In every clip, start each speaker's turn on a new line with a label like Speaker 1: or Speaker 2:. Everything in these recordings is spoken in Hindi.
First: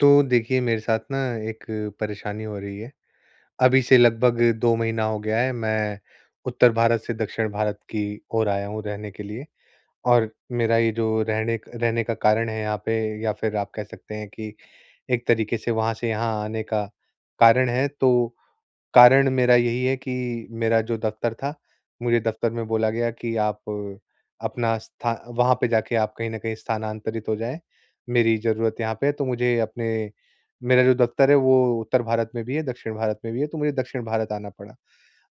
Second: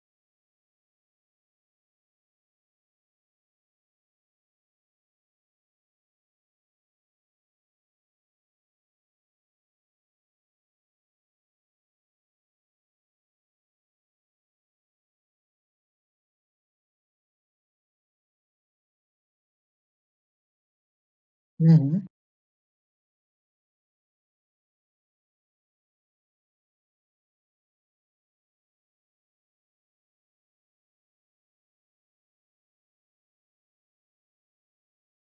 Speaker 1: तो देखिए मेरे साथ ना एक परेशानी हो रही है। अभी से लगभग 2 महीना हो गया है, मैं उत्तर भारत से दक्षिण भारत की ओर आया हूँ रहने के लिए। और मेरा ये जो रहने का कारण है यहाँ पे, या फिर आप कह सकते हैं कि एक तरीके से वहाँ से यहाँ आने का कारण है, तो कारण मेरा यही है कि मेरा जो दफ़्तर था,
Speaker 2: हुँ, हुँ।
Speaker 1: मुझे दफ़्तर में बोला गया कि आप अपना स्था वहाँ पे जाके आप कहीं न कहीं स्थानांतरित हो जाएँ, मेरी ज़रूरत यहाँ पे है। तो मुझे अपने मेरा जो दफ़्तर है वो उत्तर भारत में भी है, दक्षिण भारत में भी है, तो मुझे दक्षिण भारत आना पड़ा।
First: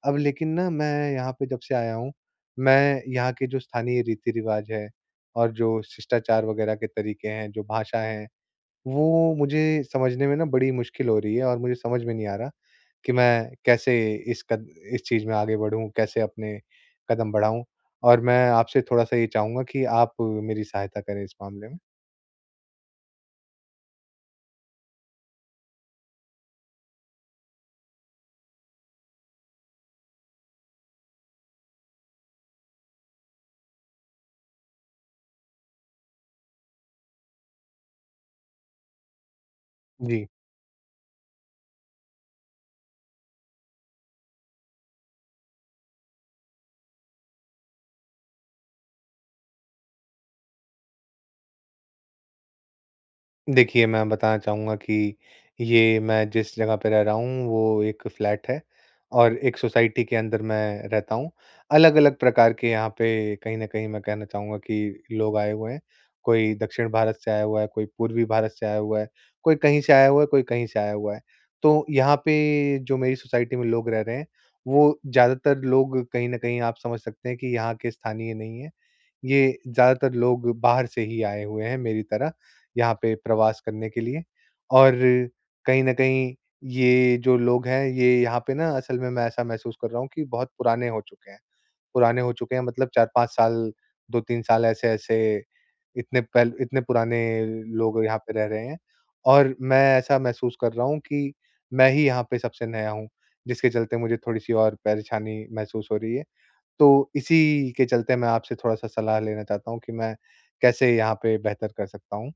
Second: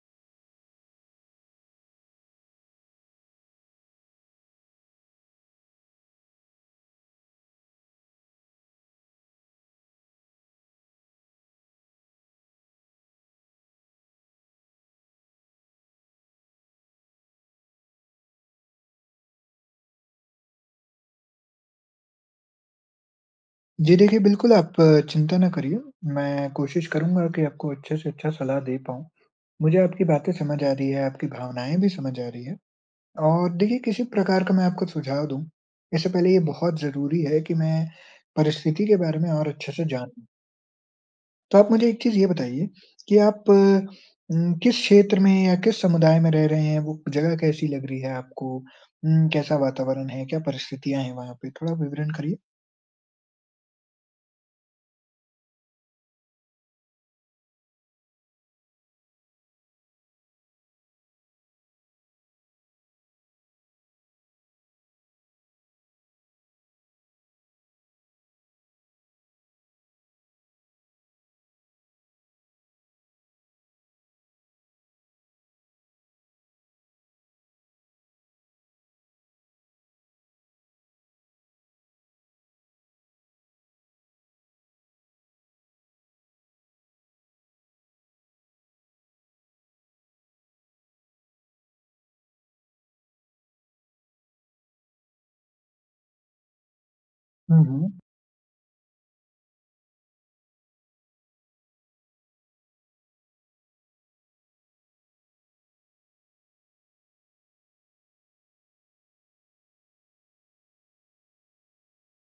Speaker 1: अब लेकिन ना मैं यहाँ पे जब से आया हूँ, मैं यहाँ के जो स्थानीय रीति-रिवाज़ है और जो शिष्टाचार वग़ैरह के तरीके हैं, जो भाषा है, वो मुझे समझने में ना बड़ी मुश्किल हो रही है। और मुझे समझ में नहीं आ रहा कि मैं कैसे इस कद इस चीज़ में आगे बढ़ूँ, कैसे अपने कदम बढ़ाऊँ? और मैं आपसे थोड़ा-सा ये चाहूँगा कि आप मेरी सहायता करें इस मामले में।
Speaker 2: जी देखिए, बिल्कुल आप चिंता ना करिए। मैं कोशिश करूँगा कि आपको अच्छे से अच्छा सलाह दे पाऊँ। मुझे आपकी बातें समझ आ रही है, आपकी भावनाएँ भी समझ आ रही है। और देखिए किसी प्रकार का मैं आपको सुझाव दूँ, इससे पहले ये बहुत ज़रूरी है कि मैं परिस्थिति के बारे में और अच्छे से जान
Speaker 1: जी।
Speaker 2: लूँ। तो आप मुझे एक चीज़ ये बताइए कि आप किस क्षेत्र में या किस समुदाय में रह रहे हैं? वो जगह कैसी लग रही है आपको? कैसा वातावरण है? क्या परिस्थितियाँ हैं वहाँ पे? थोड़ा विवरण करिए।
Speaker 1: देखिए, मैं बताना चाहूँगा कि ये मैं जिस जगह पे रह रहा हूँ, वो एक फ्लैट है और एक सोसाइटी के अंदर मैं रहता हूँ। अलग-अलग प्रकार के यहाँ पे कहीं न कहीं मैं कहना चाहूँगा कि लोग आए हुए हैं। कोई दक्षिण भारत से आया हुआ है, कोई पूर्वी भारत से आया हुआ है, कोई कहीं से आया हुआ है, कोई कहीं से आया हुआ है। तो यहाँ पे जो मेरी सोसाइटी में लोग रह रहे हैं, वो ज़्यादातर लोग कहीं न कहीं आप समझ सकते हैं कि यहाँ के स्थानीय नहीं हैं। ये ज़्यादातर लोग बाहर से ही आए हुए हैं मेरी तरह यहाँ पे प्रवास करने के लिए, और कहीं न कहीं ये जो लोग हैं, ये यहाँ पे ना असल में मैं ऐसा महसूस कर रहा हूँ कि बहुत पुराने हो चुके हैं। पुराने हो चुके हैं मतलब 4-5 साल, 2-3 साल, ऐसे-ऐसे इतने पुराने
Speaker 2: हुँ, हुँ।
Speaker 1: लोग यहाँ पे रह रहे हैं। और मैं ऐसा महसूस कर रहा हूँ कि मैं ही यहाँ पे सबसे नया हूँ, जिसके चलते मुझे थोड़ी-सी और परेशानी महसूस हो रही है। तो इसी के चलते मैं आपसे थोड़ा-सा सलाह लेना चाहता हूँ कि मैं कैसे यहाँ पे बेहतर कर सकता हूँ?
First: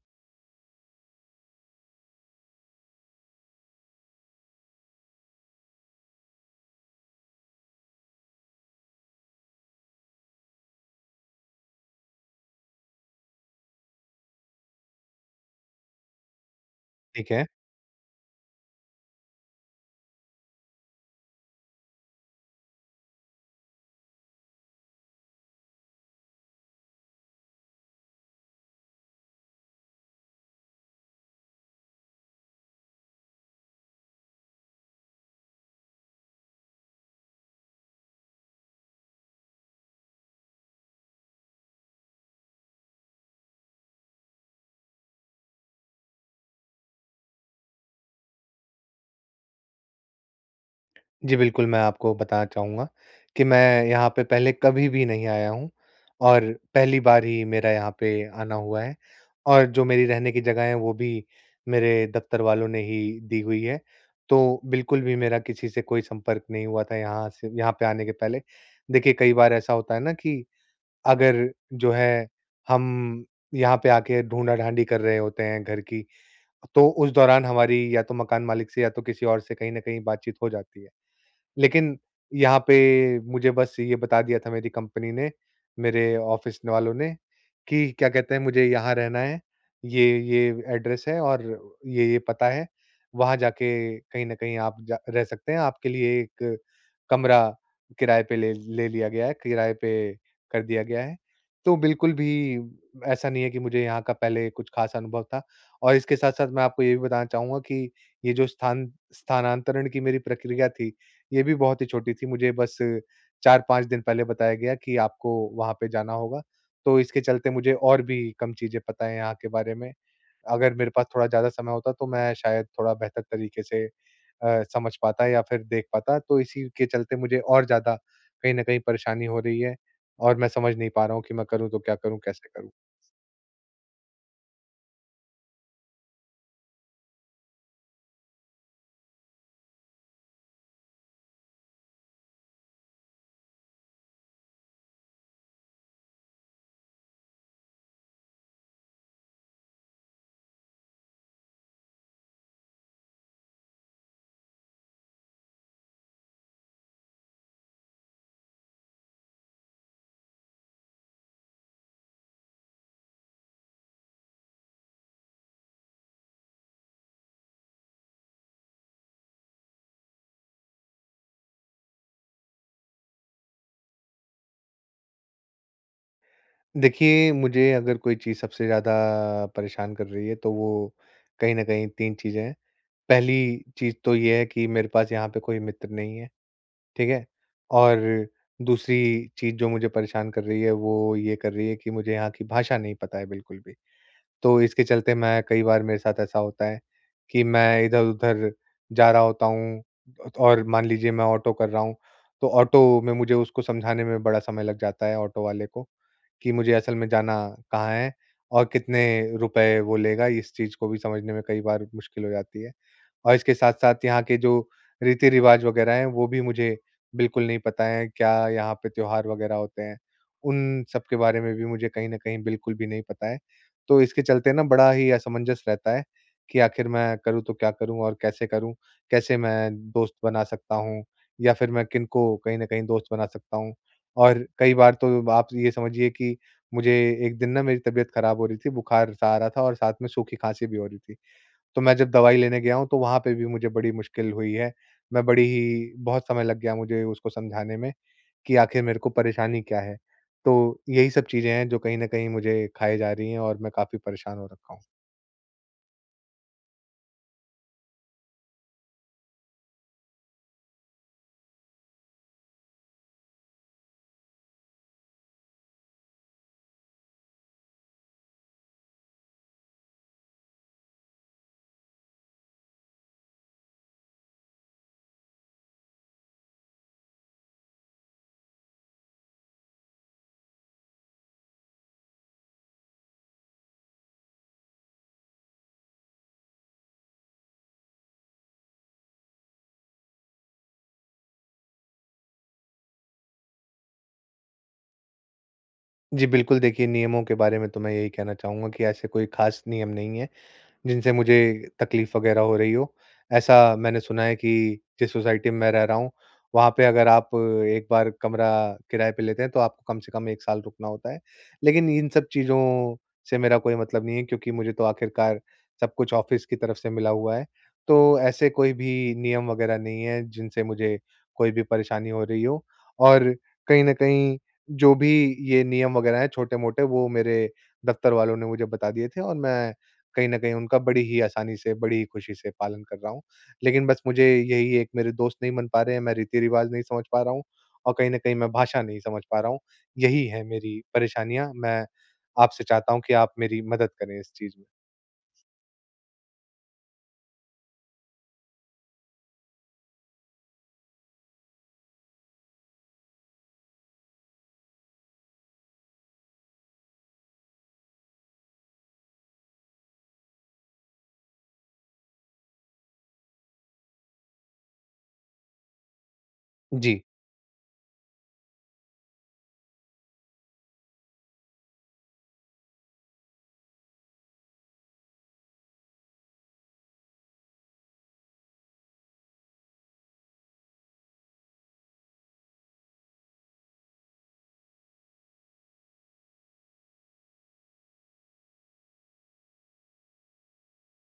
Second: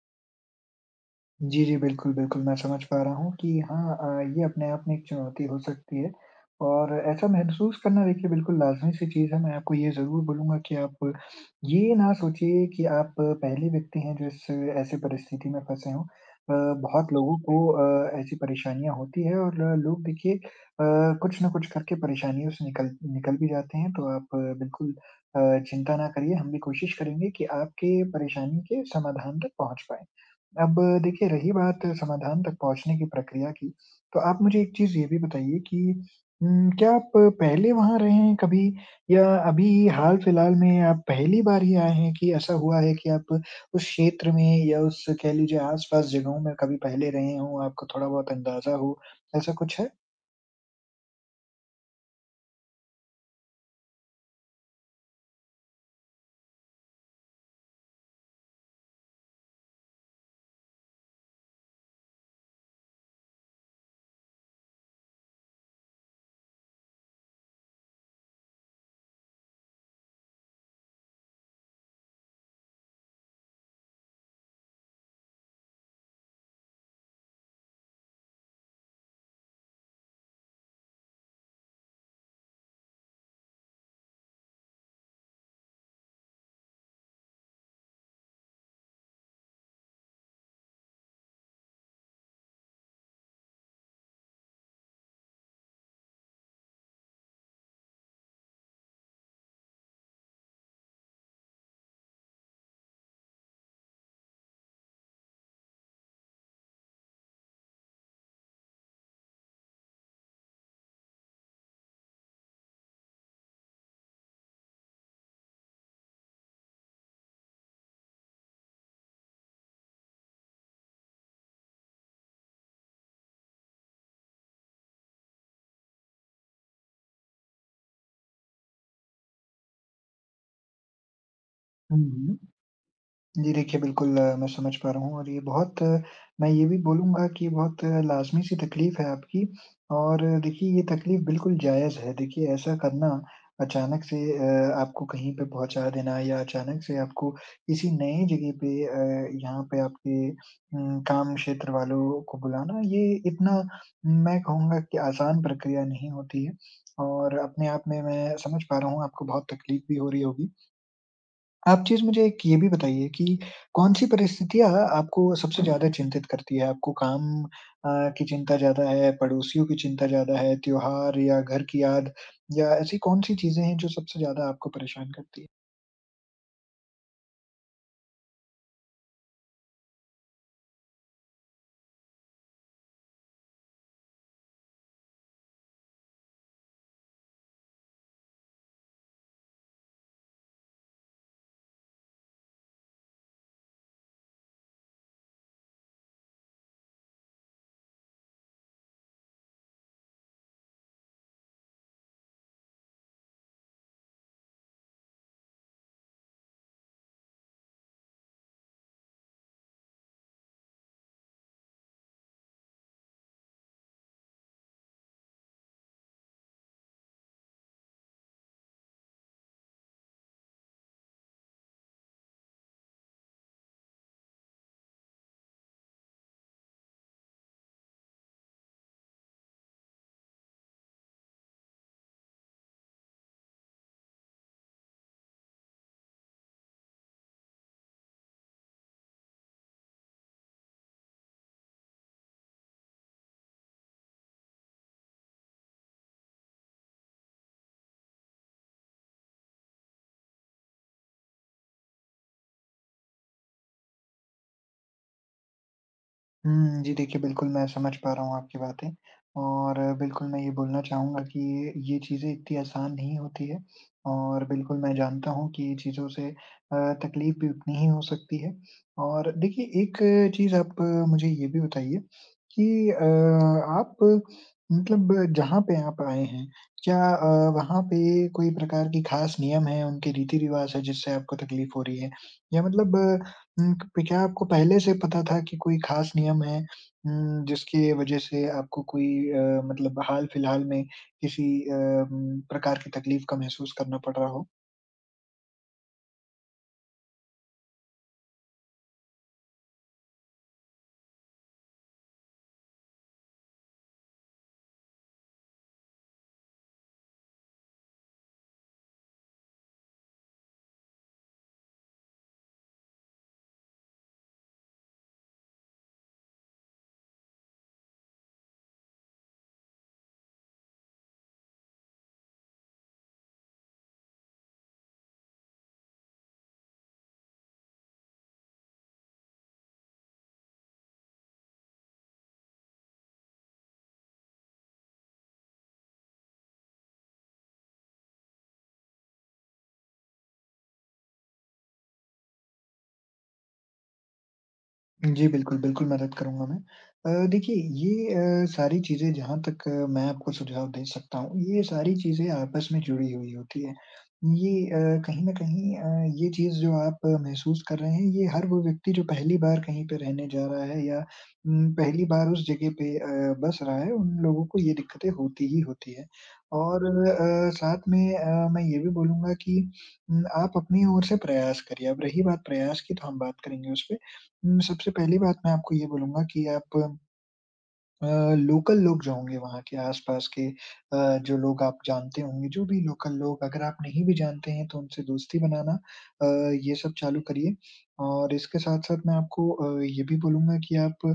Speaker 2: जी, जी। बिल्कुल, बिल्कुल, मैं समझ पा रहा हूँ कि हाँ ये अपने आप में एक चुनौती हो सकती है और ऐसा महसूस करना देखिए बिल्कुल लाज़मी सी चीज़ है। मैं आपको ये ज़रूर बोलूँगा कि आप ये ना सोचिए कि आप पहले व्यक्ति हैं जो इस ऐसी परिस्थिति में फँसे हों। बहुत
Speaker 1: ठीक
Speaker 2: लोगों
Speaker 1: है।
Speaker 2: को ऐसी परेशानियाँ होती हैं और लोग देखिए कुछ न कुछ करके परेशानियों से निकल निकल भी जाते हैं। तो आप बिल्कुल अ, चिंता ना करिए, हम भी कोशिश करेंगे कि आपके परेशानी के समाधान तक पहुँच पाएँ। अब देखिए रही बात समाधान तक पहुँचने की प्रक्रिया की, तो आप मुझे एक चीज़ ये भी बताइए कि क्या आप पहले वहाँ रहे हैं कभी या अभी हाल-फिलहाल में आप पहली बार ही आए हैं कि ऐसा हुआ है कि आप उस क्षेत्र में या उस कह लीजिए आस-पास जगहों में कभी पहले रहे हों, आपको थोड़ा बहुत अंदाज़ा हो, ऐसा कुछ है?
Speaker 1: जी, बिल्कुल, मैं आपको बताना चाहूँगा कि मैं यहाँ पे पहले कभी भी नहीं आया हूँ और पहली बार ही मेरा यहाँ पे आना हुआ है। और जो मेरी रहने की जगह है, वो भी मेरे दफ़्तर वालों ने ही दी हुई है। तो बिल्कुल भी मेरा किसी से कोई संपर्क नहीं हुआ था यहाँ से यहाँ पे आने के पहले। देखिए, कई बार ऐसा होता है ना कि अगर जो है हम यहाँ पे आके ढूँढा-ढाँडी कर रहे होते हैं घर की, तो उस दौरान हमारी या तो मकान मालिक से या तो किसी और से कहीं न कहीं बातचीत हो जाती है। लेकिन यहाँ पे मुझे बस ये बता दिया था मेरी कंपनी ने, मेरे ऑफ़िस वालों ने, कि क्या कहते हैं, मुझे यहाँ रहना है, ये एड्रेस है और ये पता है, वहाँ जाके कहीं न कहीं आप जा रह सकते हैं, आपके लिए एक कमरा किराए पे ले ले लिया गया है, किराए पे कर दिया गया है। तो बिल्कुल भी ऐसा नहीं है कि मुझे यहाँ का पहले कुछ ख़ास अनुभव था। और इसके साथ-साथ मैं आपको ये भी बताना चाहूँगा कि ये जो स्थानांतरण की मेरी प्रक्रिया थी, ये भी बहुत ही छोटी थी, मुझे बस 4-5 दिन पहले बताया गया कि आपको वहाँ पे जाना होगा। तो इसके चलते मुझे और भी कम चीज़ें पता हैं यहाँ के बारे में। अगर मेरे पास थोड़ा ज़्यादा समय होता तो मैं शायद थोड़ा बेहतर तरीके से समझ पाता या फिर देख पाता, तो इसी के चलते मुझे और ज़्यादा कहीं न कहीं परेशानी हो रही है और मैं समझ नहीं पा रहा हूँ कि मैं करूँ तो क्या
Speaker 2: हुँ,
Speaker 1: करूँ,
Speaker 2: हुँ।
Speaker 1: कैसे करूँ?
Speaker 2: जी, देखिए बिल्कुल मैं समझ पा रहा हूँ और ये बहुत मैं ये भी बोलूँगा कि बहुत लाज़मी-सी तकलीफ़ है आपकी और देखिए ये तकलीफ़ बिल्कुल जायज़ है। देखिए ऐसा करना अचानक से आपको कहीं पे पहुँचा देना या अचानक से आपको किसी नई जगह पे यहाँ पे आपके काम क्षेत्र वालों को बुलाना ये इतना मैं कहूँगा कि आसान प्रक्रिया नहीं होती है और अपने आप में मैं समझ पा रहा हूँ आपको बहुत तकलीफ़ भी हो रही होगी। आप चीज़ मुझे एक ये भी बताइए कि कौन-सी परिस्थितियाँ आपको सबसे ज़्यादा चिंतित करती है? आपको काम की चिंता ज़्यादा है, पड़ोसियों की चिंता ज़्यादा है, त्योहार या घर की याद या ऐसी कौन-सी चीज़ें हैं जो सबसे ज़्यादा आपको परेशान करती है?
Speaker 1: देखिए, मुझे अगर कोई चीज़ सबसे ज़्यादा परेशान कर रही है, तो वो कहीं न कहीं 3 चीज़ें हैं। पहली चीज़ तो ये है कि मेरे पास यहाँ पे कोई मित्र नहीं है, ठीक है? और दूसरी चीज़ जो मुझे परेशान कर रही है, वो ये कर रही है कि मुझे यहाँ की भाषा नहीं पता है बिल्कुल भी। तो इसके चलते मैं कई बार, मेरे साथ ऐसा होता है कि मैं इधर-उधर जा रहा होता हूँ और मान लीजिए मैं ऑटो कर रहा हूँ, तो ऑटो में मुझे उसको समझाने में बड़ा समय लग जाता है ऑटो वाले को, कि मुझे असल में जाना कहाँ है और कितने रुपए वो लेगा, इस चीज़ को भी समझने में कई बार मुश्किल हो जाती है। और इसके साथ-साथ यहाँ के जो रीति-रिवाज वगैरह हैं, वो भी मुझे बिल्कुल नहीं पता है, क्या यहाँ पे त्योहार वगैरह होते हैं, उन सब के बारे में भी मुझे कहीं न कहीं बिल्कुल भी नहीं पता है। तो इसके चलते ना बड़ा ही असमंजस रहता है कि आखिर मैं करूँ तो क्या करूँ और कैसे करूँ? कैसे मैं दोस्त बना सकता हूँ या फिर मैं किनको कहीं न कहीं दोस्त बना सकता हूँ? और कई बार तो आप ये समझिए कि मुझे एक दिन ना मेरी तबीयत ख़राब हो रही थी, बुखार-सा आ रहा था और साथ में सूखी खाँसी भी हो रही थी। तो मैं जब दवाई लेने गया हूँ, तो वहाँ पे भी मुझे बड़ी मुश्किल हुई है। मैं बड़ी ही बहुत समय लग गया मुझे उसको समझाने में कि आखिर मेरे को परेशानी क्या है? तो यही सब चीज़ें हैं जो कहीं न कहीं मुझे खाए जा रही हैं और मैं काफ़ी परेशान हो रखा हूँ।
Speaker 2: हुँ, जी देखिए, बिल्कुल मैं समझ पा रहा हूँ आपकी बातें और बिल्कुल मैं ये बोलना चाहूँगा कि ये चीज़ें इतनी आसान नहीं होती है और बिल्कुल मैं जानता हूँ कि ये चीज़ों से तकलीफ़ भी उतनी ही हो सकती है और देखिए एक चीज़ आप मुझे ये भी बताइए कि आप मतलब जहाँ पे आप आए हैं, क्या वहाँ पे कोई प्रकार की ख़ास नियम है, उनके रीति-रिवाज़ है जिससे आपको तकलीफ़ हो रही है? या मतलब हुँ, क क्या आपको पहले से पता था कि कोई ख़ास नियम है जिसकी वज़ह से आपको कोई मतलब हाल-फिलहाल में किसी प्रकार की तकलीफ़ का महसूस करना पड़ रहा हो?
Speaker 1: जी बिल्कुल, देखिए, नियमों के बारे में तो मैं यही कहना चाहूँगा कि ऐसे कोई ख़ास नियम नहीं है जिनसे मुझे तकलीफ वगैरह हो रही हो। ऐसा मैंने सुना है कि जिस सोसाइटी में मैं रह रहा हूँ, वहाँ पे अगर आप एक बार कमरा किराए पे लेते हैं तो आपको कम से कम 1 साल रुकना होता है। लेकिन इन सब चीज़ों से मेरा कोई मतलब नहीं है क्योंकि मुझे तो आखिरकार सब कुछ ऑफ़िस की तरफ से मिला हुआ है। तो ऐसे कोई भी नियम वगैरह नहीं है जिनसे मुझे कोई भी परेशानी हो रही हो, और कहीं न कहीं जो भी ये नियम वगैरह हैं छोटे-मोटे, वो मेरे दफ़्तर वालों ने मुझे बता दिए थे और मैं कहीं न कहीं उनका बड़ी ही आसानी से, बड़ी ही खुशी से पालन कर रहा हूँ। लेकिन बस मुझे यही एक, मेरे दोस्त नहीं बन पा रहे हैं, मैं रीति-रिवाज़ नहीं समझ पा रहा हूँ और कहीं न कहीं मैं भाषा नहीं समझ पा रहा हूँ। यही है मेरी परेशानियाँ, मैं आपसे चाहता हूँ कि आप मेरी मदद करें इस चीज़ में।
Speaker 2: जी, बिल्कुल, बिल्कुल मदद करूँगा मैं। देखिए ये सारी चीज़ें जहाँ तक मैं आपको सुझाव दे सकता हूँ, ये सारी चीज़ें आपस में जुड़ी हुई होती हैं। ये कहीं न कहीं ये चीज़ जो आप महसूस कर रहे हैं, ये हर वो व्यक्ति जो पहली बार कहीं पे रहने जा रहा है या पहली बार उस जगह पे बस रहा है, उन लोगों को ये दिक्कतें होती ही होती हैं। और
Speaker 1: जी,
Speaker 2: साथ में मैं ये भी बोलूँगा कि आप अपनी ओर से प्रयास करिए। अब रही बात प्रयास की, तो हम बात करेंगे उसपे। सबसे पहली बात मैं आपको ये बोलूँगा कि आप अ, लोकल लोग जो होंगे वहाँ के आस-पास के जो लोग आप जानते होंगे, जो भी लोकल लोग अगर आप नहीं भी जानते हैं तो उनसे दोस्ती बनाना अ, ये सब चालू करिए। और इसके साथ-साथ मैं आपको ये भी बोलूँगा कि आप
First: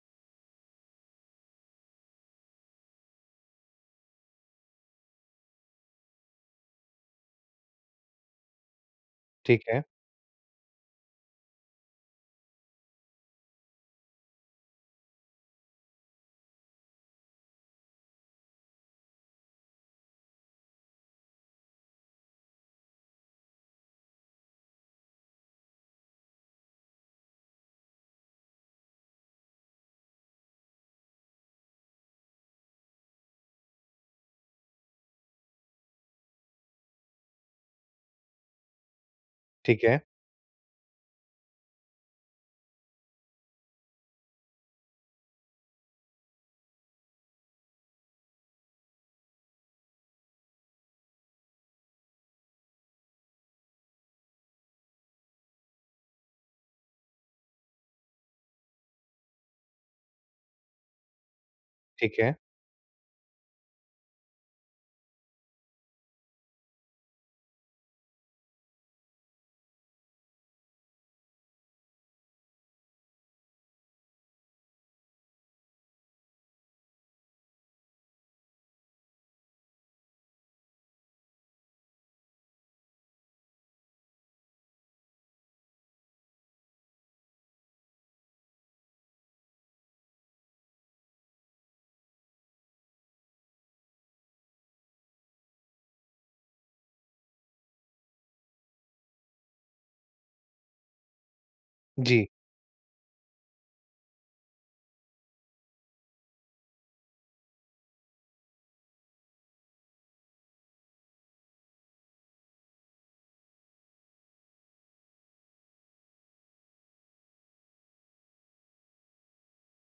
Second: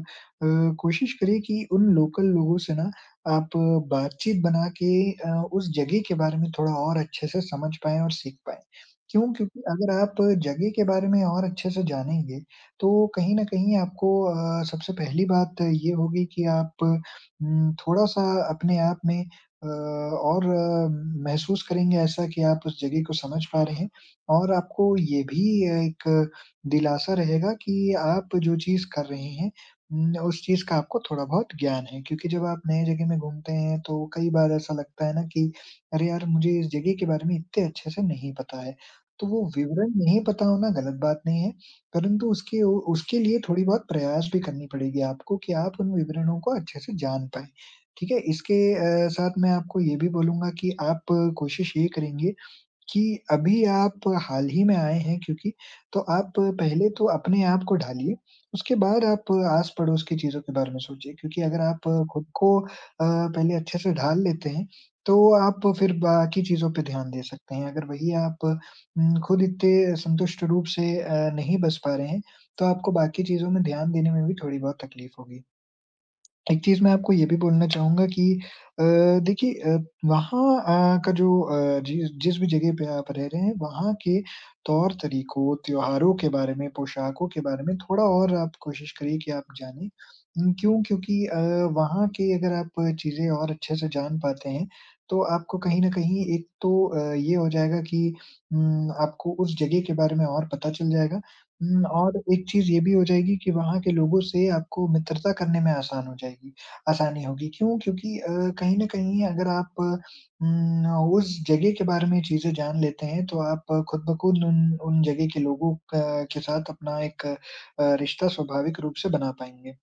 Speaker 2: कोशिश करिए कि उन लोकल लोगों से ना आप बातचीत बना के उस जगह के बारे में थोड़ा और अच्छे से समझ पाएँ और सीख पाएँ। क्यों? क्योंकि
Speaker 1: ठीक है,
Speaker 2: अगर आप जगह के बारे में और अच्छे से जानेंगे तो कहीं न कहीं आपको सबसे पहली बात ये होगी कि आप थोड़ा-सा अपने आप में और महसूस करेंगे ऐसा कि आप उस जगह को समझ पा रहे हैं और आपको ये भी एक दिलासा रहेगा कि आप जो चीज़ कर रहे हैं उस चीज़ का आपको थोड़ा बहुत ज्ञान है। क्योंकि जब आप नए जगह में घूमते हैं तो कई बार ऐसा लगता है ना कि अरे यार! मुझे इस जगह के बारे में इतने अच्छे से नहीं पता है। तो वो
Speaker 1: ठीक
Speaker 2: विवरण
Speaker 1: है,
Speaker 2: नहीं पता होना गलत बात नहीं है। परंतु उसके उ उसके लिए थोड़ी बहुत प्रयास भी करनी पड़ेगी आपको कि आप उन विवरणों को अच्छे से जान पाएँ, ठीक है? इसके साथ मैं आपको ये भी बोलूँगा कि आप कोशिश ये करेंगे कि अभी आप हाल ही में आए हैं क्योंकि, तो आप पहले तो अपने आप को ढालिए, उसके बाद आप आस-पड़ोस की चीज़ों के बारे में सोचिए क्योंकि अगर आप
Speaker 1: ठीक
Speaker 2: खुद
Speaker 1: है।
Speaker 2: को पहले अच्छे से ढाल लेते हैं, तो आप फिर बाकी चीज़ों पे ध्यान दे सकते हैं। अगर वही आप खुद इतने संतुष्ट रूप से नहीं बच पा रहे हैं, तो आपको बाकी चीज़ों में ध्यान देने में भी थोड़ी बहुत तकलीफ होगी। एक चीज़ मैं आपको ये भी बोलना चाहूँगा कि अ, देखिए वहाँ का जो जिस जिस भी जगह पे आप रह रहे हैं, वहाँ के तौर-तरीकों, त्योहारों के बारे में, पोशाकों के बारे में थोड़ा और आप कोशिश करिए कि आप जानें। क्यों? क्योंकि वहाँ की अगर आप चीज़ें और अच्छे से जान पाते हैं, तो आपको कहीं न कहीं एक तो ये हो जाएगा कि आपको उस जगह के बारे में और पता चल जाएगा हुँ, और
Speaker 1: जी।
Speaker 2: एक चीज़ ये भी हो जाएगी कि वहाँ के लोगों से आपको मित्रता करने में आसान हो जाएगी आसानी होगी। क्यों? क्योंकि कहीं न कहीं अगर आप उम, उस जगह के बारे में चीज़ें जान लेते हैं, तो आप खुद ब खुद उन उन जगह के लोगों क के साथ अपना एक रिश्ता स्वाभाविक रूप से बना पाएँगे।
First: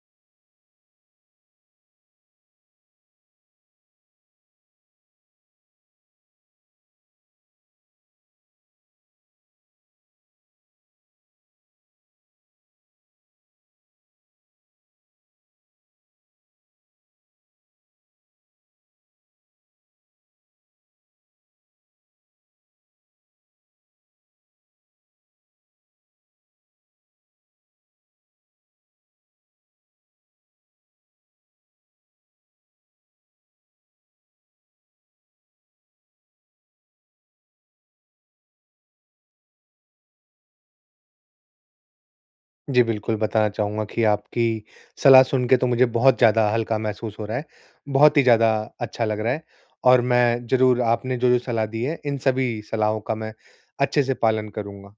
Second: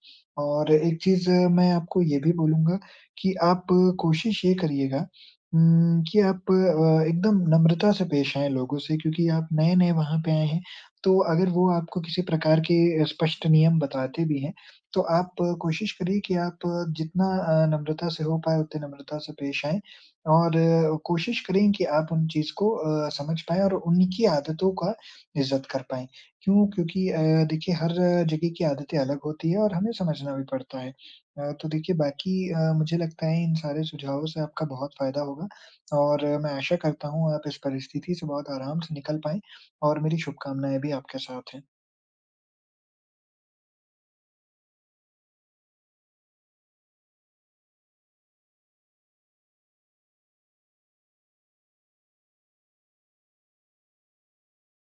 Speaker 2: और एक चीज़ मैं आपको ये भी बोलूँगा कि आप कोशिश ये करिएगा कि आप एकदम नम्रता से पेश आएँ लोगों से क्योंकि आप नए-नए वहाँ पे आए हैं। तो अगर वो आपको किसी प्रकार के स्पष्ट नियम बताते भी हैं, तो आप कोशिश करिए कि आप जितना नम्रता से हो पाए उतने नम्रता से पेश आएँ और कोशिश करें कि आप उन चीज़ को समझ पाएँ और उन्हीं की आदतों का इज़्ज़त कर पाएँ। क्यों? क्योंकि देखिए हर जगह की आदतें अलग होती हैं और हमें समझना भी पड़ता है। तो देखिए बाकी मुझे लगता है इन सारे सुझावों से आपका बहुत फ़ायदा होगा और मैं आशा करता हूँ आप इस परिस्थिति से बहुत आराम से निकल पाएँ। और मेरी शुभकामनाएँ भी आपके साथ हैं।
Speaker 1: जी, बिल्कुल, बताना चाहूँगा कि आपकी सलाह सुन के तो मुझे बहुत ज़्यादा हल्का महसूस हो रहा है, बहुत ही ज़्यादा अच्छा लग रहा है और मैं ज़रूर आपने जो-जो सलाह दी है, इन सभी सलाहों का मैं अच्छे से पालन करूँगा।